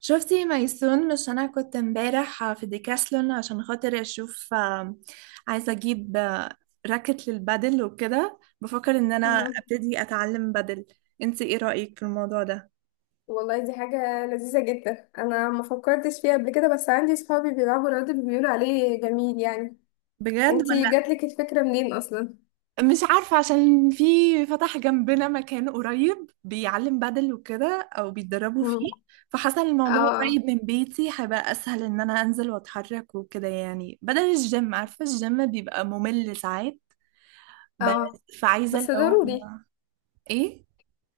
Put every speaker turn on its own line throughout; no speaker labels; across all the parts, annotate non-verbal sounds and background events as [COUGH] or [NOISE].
شفتي ميسون؟ مش انا كنت امبارح في ديكاسلون عشان خاطر اشوف، عايزه اجيب، راكت للبادل وكده. بفكر ان انا
مهم.
ابتدي اتعلم بادل. انتي ايه رأيك في الموضوع ده؟
والله دي حاجة لذيذة جدا أنا ما فكرتش فيها قبل كده، بس عندي صحابي بيلعبوا رياضة بيقولوا عليه جميل يعني.
بجد
انتي
ولا؟
جاتلك الفكرة منين أصلا؟
مش عارفه، عشان في فتح جنبنا مكان قريب بيعلم بادل وكده او بيتدربوا
مم.
فيه. فحسن الموضوع
اه
قريب من بيتي، هيبقى اسهل ان انا انزل واتحرك وكده يعني، بدل الجيم. عارفه الجيم بيبقى ممل ساعات.
اه.
بس فعايزه اللي
بس
هو.
ضروري.
ايه؟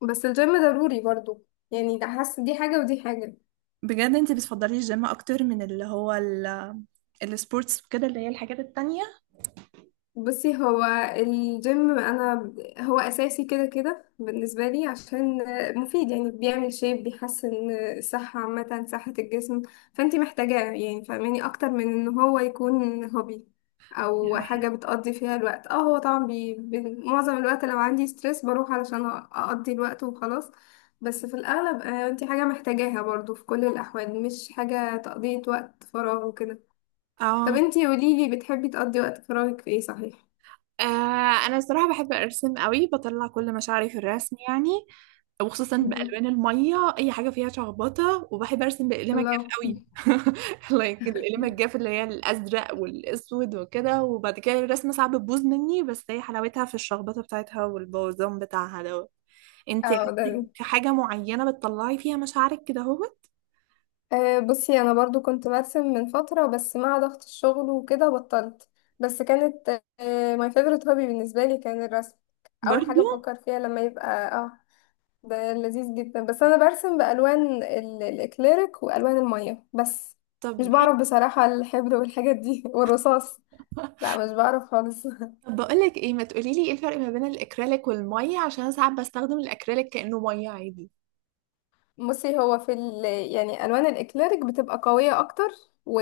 بس الجيم ضروري برضو، يعني ده حاسة دي حاجة ودي حاجة.
بجد؟ انت بتفضلي الجيم اكتر من اللي هو السبورتس كده، اللي هي الحاجات التانية؟
بصي هو الجيم انا هو اساسي كده كده بالنسبه لي، عشان مفيد يعني بيعمل شيب، بيحسن الصحه عامه، صحه الجسم. فانتي محتاجاه يعني، فاهماني، اكتر من ان هو يكون هوبي
دي
او
حقيقة.
حاجه بتقضي فيها الوقت. اه هو طبعا معظم الوقت لو عندي ستريس بروح علشان اقضي الوقت وخلاص. بس في الاغلب، انتي حاجه محتاجاها برضو في كل الاحوال، مش حاجه تقضيه وقت فراغ وكده. طب
اه.
انتي قوليلي، بتحبي تقضي وقت فراغك في ايه صحيح؟
انا الصراحه بحب ارسم قوي، بطلع كل مشاعري في الرسم يعني. وخصوصا بالوان الميه، اي حاجه فيها شخبطه. وبحب ارسم باقلام الجاف
الله.
قوي [LAUGHS] لايك الاقلام الجاف اللي هي الازرق والاسود وكده. وبعد كده الرسمه صعب تبوظ مني، بس هي حلاوتها في الشخبطه بتاعتها والبوظان بتاعها دوت. انت
اه ده
عندك
أنا.
حاجه معينه بتطلعي فيها مشاعرك كده اهوت؟
بصي انا برضو كنت برسم من فترة، بس مع ضغط الشغل وكده بطلت. بس كانت ماي فيفورت هوبي بالنسبة لي كان الرسم. اول
برضو.
حاجة بفكر فيها لما يبقى، اه، ده لذيذ جدا. بس انا برسم الاكليريك والوان المية بس. مش
طب
بعرف
جيم.
بصراحة الحبر والحاجات دي [LAUGHS] والرصاص. لا مش بعرف خالص.
طب بقولك ايه، ما تقوليلي ايه الفرق ما بين الاكريليك والميه، عشان أنا ساعات بستخدم الاكريليك كأنه ميه عادي.
بصي هو يعني الوان الاكليريك بتبقى قويه اكتر، و...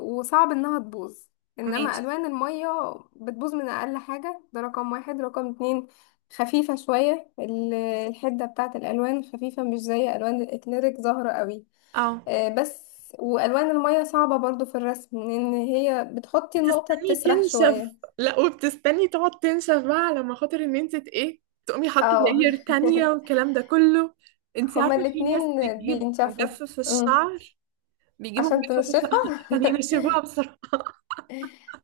وصعب انها تبوظ. انما
ماشي.
الوان الميه بتبوظ من اقل حاجه، ده رقم واحد. رقم اتنين، خفيفه شويه الحده بتاعه الالوان خفيفه، مش زي الوان الاكليريك ظاهره قوي.
اه.
بس والوان الميه صعبه برضو في الرسم، لان هي بتحطي النقطه
بتستني
بتسرح
تنشف؟
شويه.
لا، وبتستني تقعد تنشف بقى، على ما خاطر ان انت ايه، تقومي حاطه
اه
لاير تانية والكلام ده كله.
[LAUGHS]
انت
هما
عارفه في ناس
الاتنين
بتجيب
بينشفوا.
مجفف
أمم.
الشعر بيجيبوا
عشان
مجفف الشعر [LAUGHS]
تنشفها
عشان
[LAUGHS]
ينشفوها بسرعه.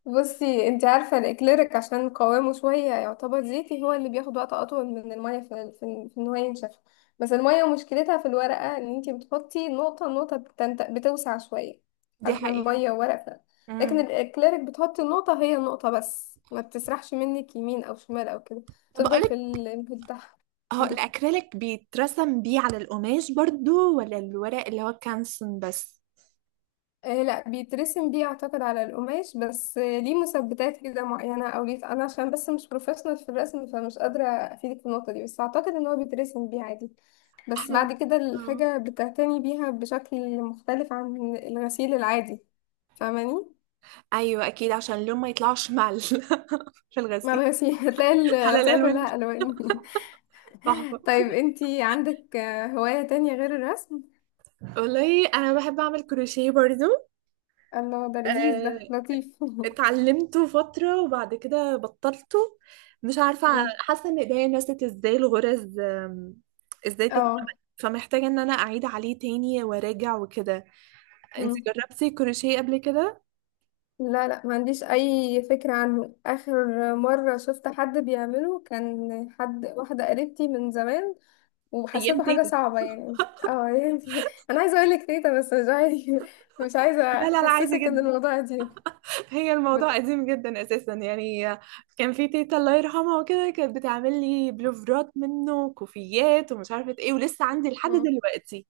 بصي انت عارفة الاكليريك عشان قوامه شوية يعتبر زيتي، هو اللي بياخد وقت اطول من المية في ان هو ينشف. بس المية مشكلتها في الورقة، ان انت بتحطي نقطة نقطة بتوسع شوية.
دي
علشان
حقيقة.
مية وورقة. لكن
امم
الاكليريك بتحطي النقطة هي النقطة بس، ما بتسرحش منك يمين او شمال او كده،
طب
تفضل في
اقولك،
الانبوت بتاعها.
هو الاكريليك بيترسم بيه على القماش برضو ولا الورق اللي هو كانسون بس؟
آه لا بيترسم بيه، اعتقد على القماش بس آه ليه مثبتات كده معينة او ليه، انا عشان بس مش بروفيشنال في الرسم فمش قادرة افيدك في النقطة دي، بس اعتقد ان هو بيترسم بيه عادي.
[LAUGHS]
بس
احنا.
بعد كده
اه.
الحاجة بتعتني بيها بشكل مختلف عن الغسيل العادي، فاهماني.
ايوه اكيد، عشان اللون ما يطلعش مع [LAUGHS] في
مع
الغسيل.
الغسيل [LAUGHS] هتلاقي
على
الغسالة
الالوان.
كلها الوان [LAUGHS]
تحفه.
طيب انتي عندك، هواية تانية غير الرسم؟
والله انا بحب اعمل كروشيه برضو.
الله ده لذيذ،
آه،
ده لطيف
اتعلمته فتره وبعد كده بطلته. مش عارفه،
[LAUGHS] مم.
حاسه ان ايديا نسيت ازاي الغرز. ازاي تتعمل.
اه
فمحتاجه ان انا اعيد عليه تاني وراجع وكده. انت جربتي كروشيه قبل كده؟
لا لا، ما عنديش اي فكرة عنه. اخر مرة شفت حد بيعمله كان حد، واحدة قريبتي من زمان،
ايام
وحسيته حاجة
تيتا.
صعبة يعني. اه يعني [LAUGHS] انا عايزة اقول لك تيتا بس مش عايزة.
لا، لا، لا، عادي
احسسك ان
جدا.
الموضوع دي
هي
ب...
الموضوع قديم جدا اساسا يعني. كان في تيتا الله يرحمها وكده، كانت بتعمل لي بلوفرات منه وكوفيات ومش عارفه ايه، ولسه عندي لحد
مم.
دلوقتي.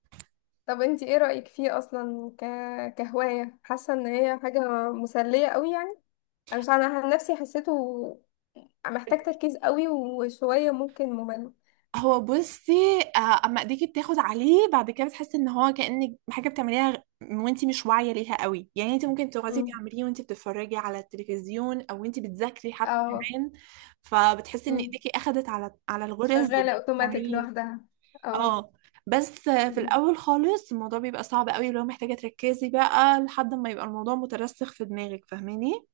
طب انتي ايه رأيك فيه اصلا كهواية؟ حاسة ان هي حاجة مسلية قوي يعني؟ انا مش عارفة، انا عن نفسي حسيته محتاج تركيز قوي وشوية ممكن ممل.
هو بصي، اما ايديكي بتاخد عليه بعد كده بتحسي ان هو كأنك حاجه بتعمليها وانتي مش واعيه ليها قوي يعني. انت ممكن تقعدي
مم.
تعمليه وانتي بتتفرجي على التلفزيون او انتي بتذاكري حتى
اه.
كمان. فبتحسي ان ايديكي اخدت على الغرز
شغالة اوتوماتيك
وبتعمليه.
لوحدها. اه.
اه. بس في
مم.
الاول خالص الموضوع بيبقى صعب قوي لو محتاجة تركزي بقى، لحد ما يبقى الموضوع مترسخ في دماغك، فاهماني؟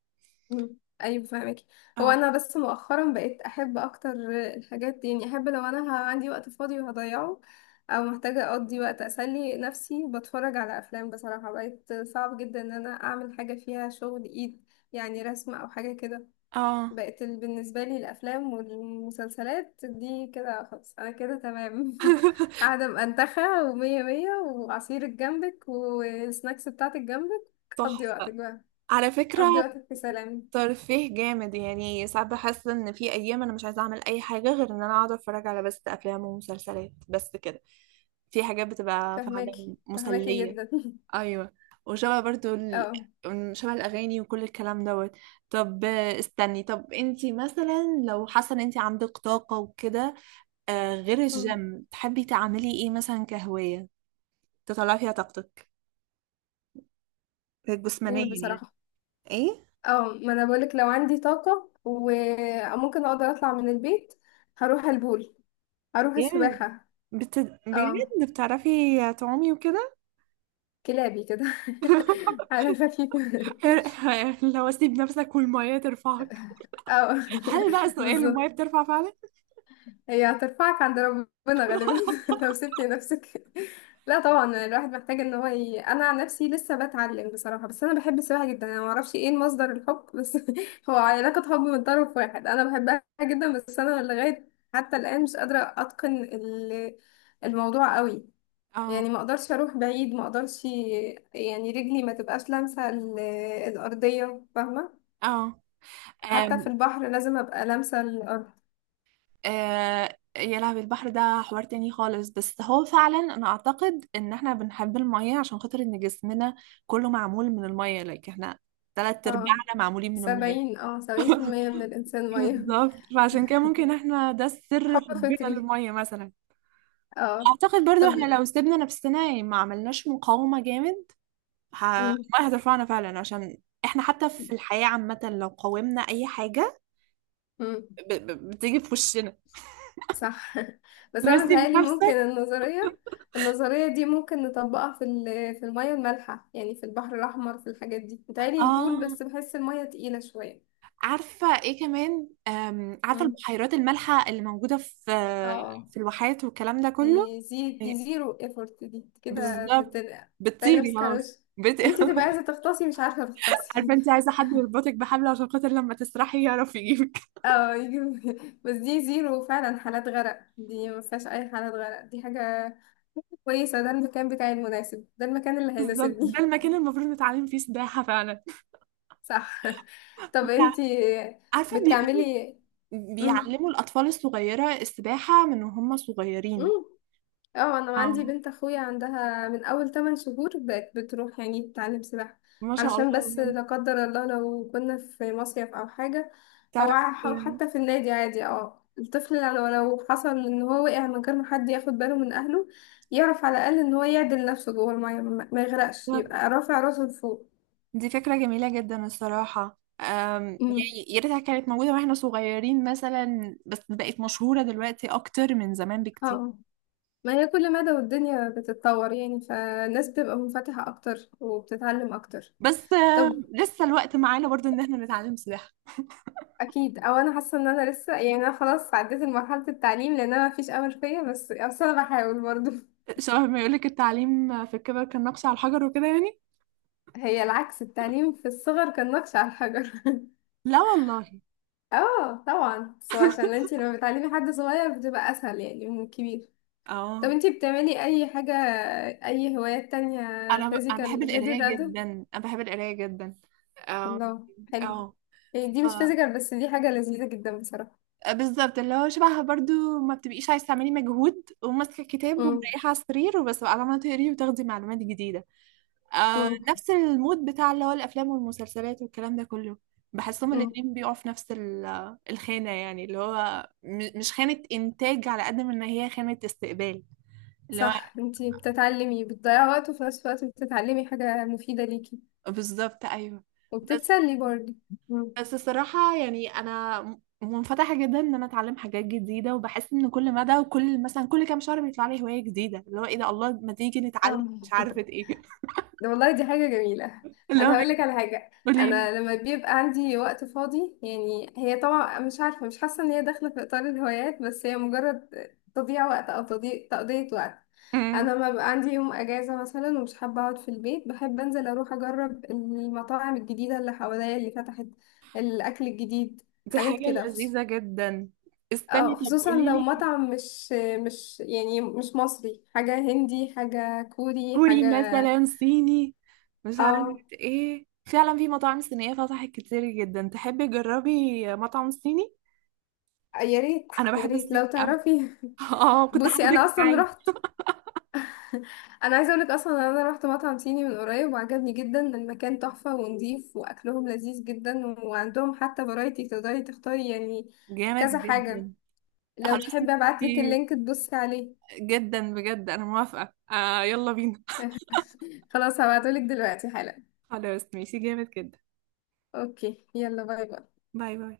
مم. ايوه فاهمك. هو
اه.
انا بس مؤخرا بقيت احب اكتر الحاجات دي، يعني احب لو انا عندي وقت فاضي وهضيعه او محتاجة اقضي وقت اسلي نفسي، بتفرج على افلام. بصراحة بقيت صعب جدا ان انا اعمل حاجة فيها شغل ايد، يعني رسم او حاجة كده.
اه.
بقت بالنسبة لي الأفلام والمسلسلات دي كده خلاص، أنا كده تمام [LAUGHS]
[LAUGHS]
قاعدة مأنتخة ومية مية وعصيرك جنبك والسناكس بتاعتك جنبك. قضي وقتك
تحفة.
بقى،
على فكرة
قضي وقتك في سلام.
ترفيه جامد، يعني ساعات بحس ان في ايام انا مش عايزة اعمل اي حاجة، غير ان انا اقعد اتفرج على بس افلام ومسلسلات بس كده. في حاجات بتبقى
فهماكي
فعلا
فهماكي
مسلية.
جدا [LAUGHS]
ايوه. وشبه برضو
اه.
شبه الاغاني وكل الكلام دوت. طب استني، طب انتي مثلا لو حاسه ان انتي عندك طاقه وكده، غير
مم.
الجيم تحبي تعملي ايه مثلا كهوايه؟ تطلعي فيها طاقتك جسمانيا
قول
يعني.
بصراحة.
ايه؟
اه ما أنا بقولك، لو عندي طاقة وممكن أقدر أطلع من البيت هروح البول، هروح
جيم.
السباحة.
بت...
اه
بجد؟ بتعرفي تعومي وكده؟
كلابي كده [LAUGHS] على خفيف [LAUGHS]
[LAUGHS] لو اسيب نفسك والميه ترفعك.
اه
هل بقى
[LAUGHS]
سؤال الميه
بالظبط.
بترفع فعلا؟
هي هترفعك عند ربنا غالبا [LAUGHS] لو سبت نفسك. لا طبعا، الواحد محتاج ان هو انا عن نفسي لسه بتعلم بصراحه. بس انا بحب السباحه جدا، انا ما اعرفش ايه مصدر الحب بس [LAUGHS] هو علاقه حب من طرف واحد، انا بحبها جدا. بس انا لغايه حتى الان مش قادره اتقن الموضوع قوي. يعني ما
[LAUGHS]
اقدرش اروح بعيد، ما اقدرش يعني رجلي ما تبقاش لامسه الارضيه، فاهمه.
اه. اه.
حتى في البحر لازم ابقى لامسه الارض.
آه يا لهوي، البحر ده حوار تاني خالص. بس هو فعلا، انا اعتقد ان احنا بنحب المية عشان خاطر ان جسمنا كله معمول من المية. لايك احنا تلات
اه
ارباعنا معمولين من المية.
سبعين، اه سبعين في المية من
[LAUGHS]
الإنسان مية
بالظبط. فعشان كده ممكن احنا ده
[LAUGHS]
السر
حب
حبنا
فطري.
للمية مثلا.
اه.
اعتقد برضو
طب.
احنا لو سيبنا نفسنا يعني، ما عملناش مقاومة جامد، ه-
مم.
المية هترفعنا فعلا. عشان احنا حتى في الحياة عامة لو قاومنا اي حاجة
مم.
بتيجي في وشنا.
صح [LAUGHS] بس أنا
لازم
متهيألي ممكن
نفسك.
النظرية، دي ممكن نطبقها في المية المالحة يعني في البحر الأحمر في الحاجات دي. متهيألي البول
اه.
بس بحس المية تقيلة شوية.
عارفة ايه كمان؟ عارفة
مم.
البحيرات المالحة اللي موجودة في
اه.
الواحات والكلام ده كله؟
دي دي
إيه،
زيرو ايفورت، دي كده
بالظبط.
تتنقع، تلاقي
بتطيري
نفسك على
خلاص.
وشك.
بت...
انتي تبقى عايزة
[LAUGHS]
تغطسي مش عارفة
عارفة؟
تغطسي
انت
[LAUGHS]
عايزة حد يربطك بحبل عشان خاطر لما تسرحي يعرف يجيبك. [LAUGHS]
اه يجيب- [LAUGHS] بس دي زيرو فعلا، حالات غرق دي ما فيهاش اي حالات غرق، دي حاجة كويسة. ده المكان بتاعي المناسب، ده المكان اللي
بالظبط، ده
هيناسبني
المكان
[LAUGHS]
المفروض نتعلم فيه سباحة فعلا.
صح. طب
بتاع-
انتي
عارفة بيقولوا
بتعملي. مم.
بيعلموا الأطفال الصغيرة السباحة من وهم
مم.
صغيرين.
اه انا عندي
اه،
بنت اخويا عندها من اول 8 شهور بقت بتروح يعني تتعلم سباحة.
ما شاء
علشان بس
الله.
لا قدر الله لو كنا في مصيف او حاجة،
تعرف،
او حتى في النادي عادي، اه الطفل لو حصل ان هو وقع من غير ما حد ياخد باله من اهله، يعرف على الاقل ان هو يعدل نفسه جوه المية، ما يغرقش، يبقى رافع راسه لفوق.
دي فكرة جميلة جدا الصراحة.
امم.
يعني يا ريتها كانت موجودة واحنا صغيرين مثلا، بس بقت مشهورة دلوقتي أكتر من زمان بكتير.
اه. ما هي كل مدى والدنيا بتتطور يعني، فالناس بتبقى منفتحة اكتر وبتتعلم اكتر.
بس
طب
لسه الوقت معانا برضو إن احنا نتعلم سباحة.
اكيد. او انا حاسه ان انا لسه يعني، انا خلاص عديت مرحله التعليم لان انا مفيش امل فيا، بس انا بحاول برضو [LAUGHS]
شبه ما يقولك التعليم في الكبر كان نقش على الحجر وكده يعني.
هي العكس، التعليم في الصغر كان نقش على الحجر [LAUGHS]
لا والله.
اه طبعا، بس هو عشان انتي لما بتعلمي حد صغير بتبقى اسهل يعني من الكبير. طب
اه.
انتي بتعملي اي حاجه، اي هوايات تانية
أنا بحب
فيزيكال غير
القراية
الرياضه؟
جدا. أنا بحب القراية جدا. اه.
الله حلو. يعني دي مش
اه.
فيزيكال، بس دي حاجه لذيذه جدا بصراحه.
بالظبط، اللي هو شبهها برضو، ما بتبقيش عايزه تعملي مجهود وماسكه كتاب
امم.
ومريحه على السرير، وبس بقى عماله تقري وتاخدي معلومات جديده.
امم.
نفس المود بتاع اللي هو الافلام والمسلسلات والكلام ده كله. بحسهم
امم.
الاتنين بيقعوا في نفس الخانه يعني، اللي هو مش خانه انتاج على قد ما ان هي خانه استقبال. اللي هو.
صح، انتي بتتعلمي، بتضيعي وقت وفي نفس الوقت بتتعلمي حاجة مفيدة ليكي.
بالظبط. ايوه. بس
وبتتسلي برضه. مم.
بس الصراحة يعني، أنا منفتحة جدا إن أنا أتعلم حاجات جديدة. وبحس إن كل مدى وكل مثلا كل كام شهر بيطلع لي هواية جديدة، اللي هو إيه ده، الله ما تيجي نتعلم
اه
مش عارفة إيه.
ده والله، دي حاجة جميلة.
[LAUGHS] اللي هو
انا هقول لك على حاجة.
بيقولي لي.
انا لما بيبقى عندي وقت فاضي، يعني هي طبعا مش عارفة، مش حاسة ان هي داخلة في اطار الهوايات، بس هي مجرد تضييع وقت، او تضييع، تقضية وقت.
أمم،
انا لما بيبقى عندي يوم اجازة مثلا ومش حابة اقعد في البيت، بحب انزل اروح اجرب المطاعم الجديدة اللي حواليا اللي فتحت، الاكل الجديد،
دي
حاجات
حاجة
كده.
لذيذة جدا. استني، طب
خصوصا
قولي
لو
لي.
مطعم مش يعني مش مصري، حاجة هندي، حاجة كوري،
كوري
حاجة.
مثلا. صيني؟ مش
اه
عارفة إيه فعلا، في مطاعم صينية فتحت كتير جدا. تحبي تجربي مطعم صيني؟
يا ريت.
أنا
يا
بحب
ريت لو
الصيني أوي.
تعرفي.
[LAUGHS] اه، كنت
بصي انا
هاخدك
اصلا
معايا.
رحت [LAUGHS] انا عايزه اقولك اصلا إن انا رحت مطعم صيني من قريب وعجبني جدا، المكان تحفه ونضيف واكلهم لذيذ جدا، وعندهم حتى فرايتي تقدري تختاري يعني
جامد
كذا
جدا.
حاجه. لو
خلاص.
تحبي ابعتلك اللينك تبصي عليه
جدا بجد انا موافقة. آه، يلا بينا.
[LAUGHS] خلاص هبعتهولك دلوقتي حالا.
خلاص ماشي جامد جدا.
اوكي يلا، باي باي.
باي باي.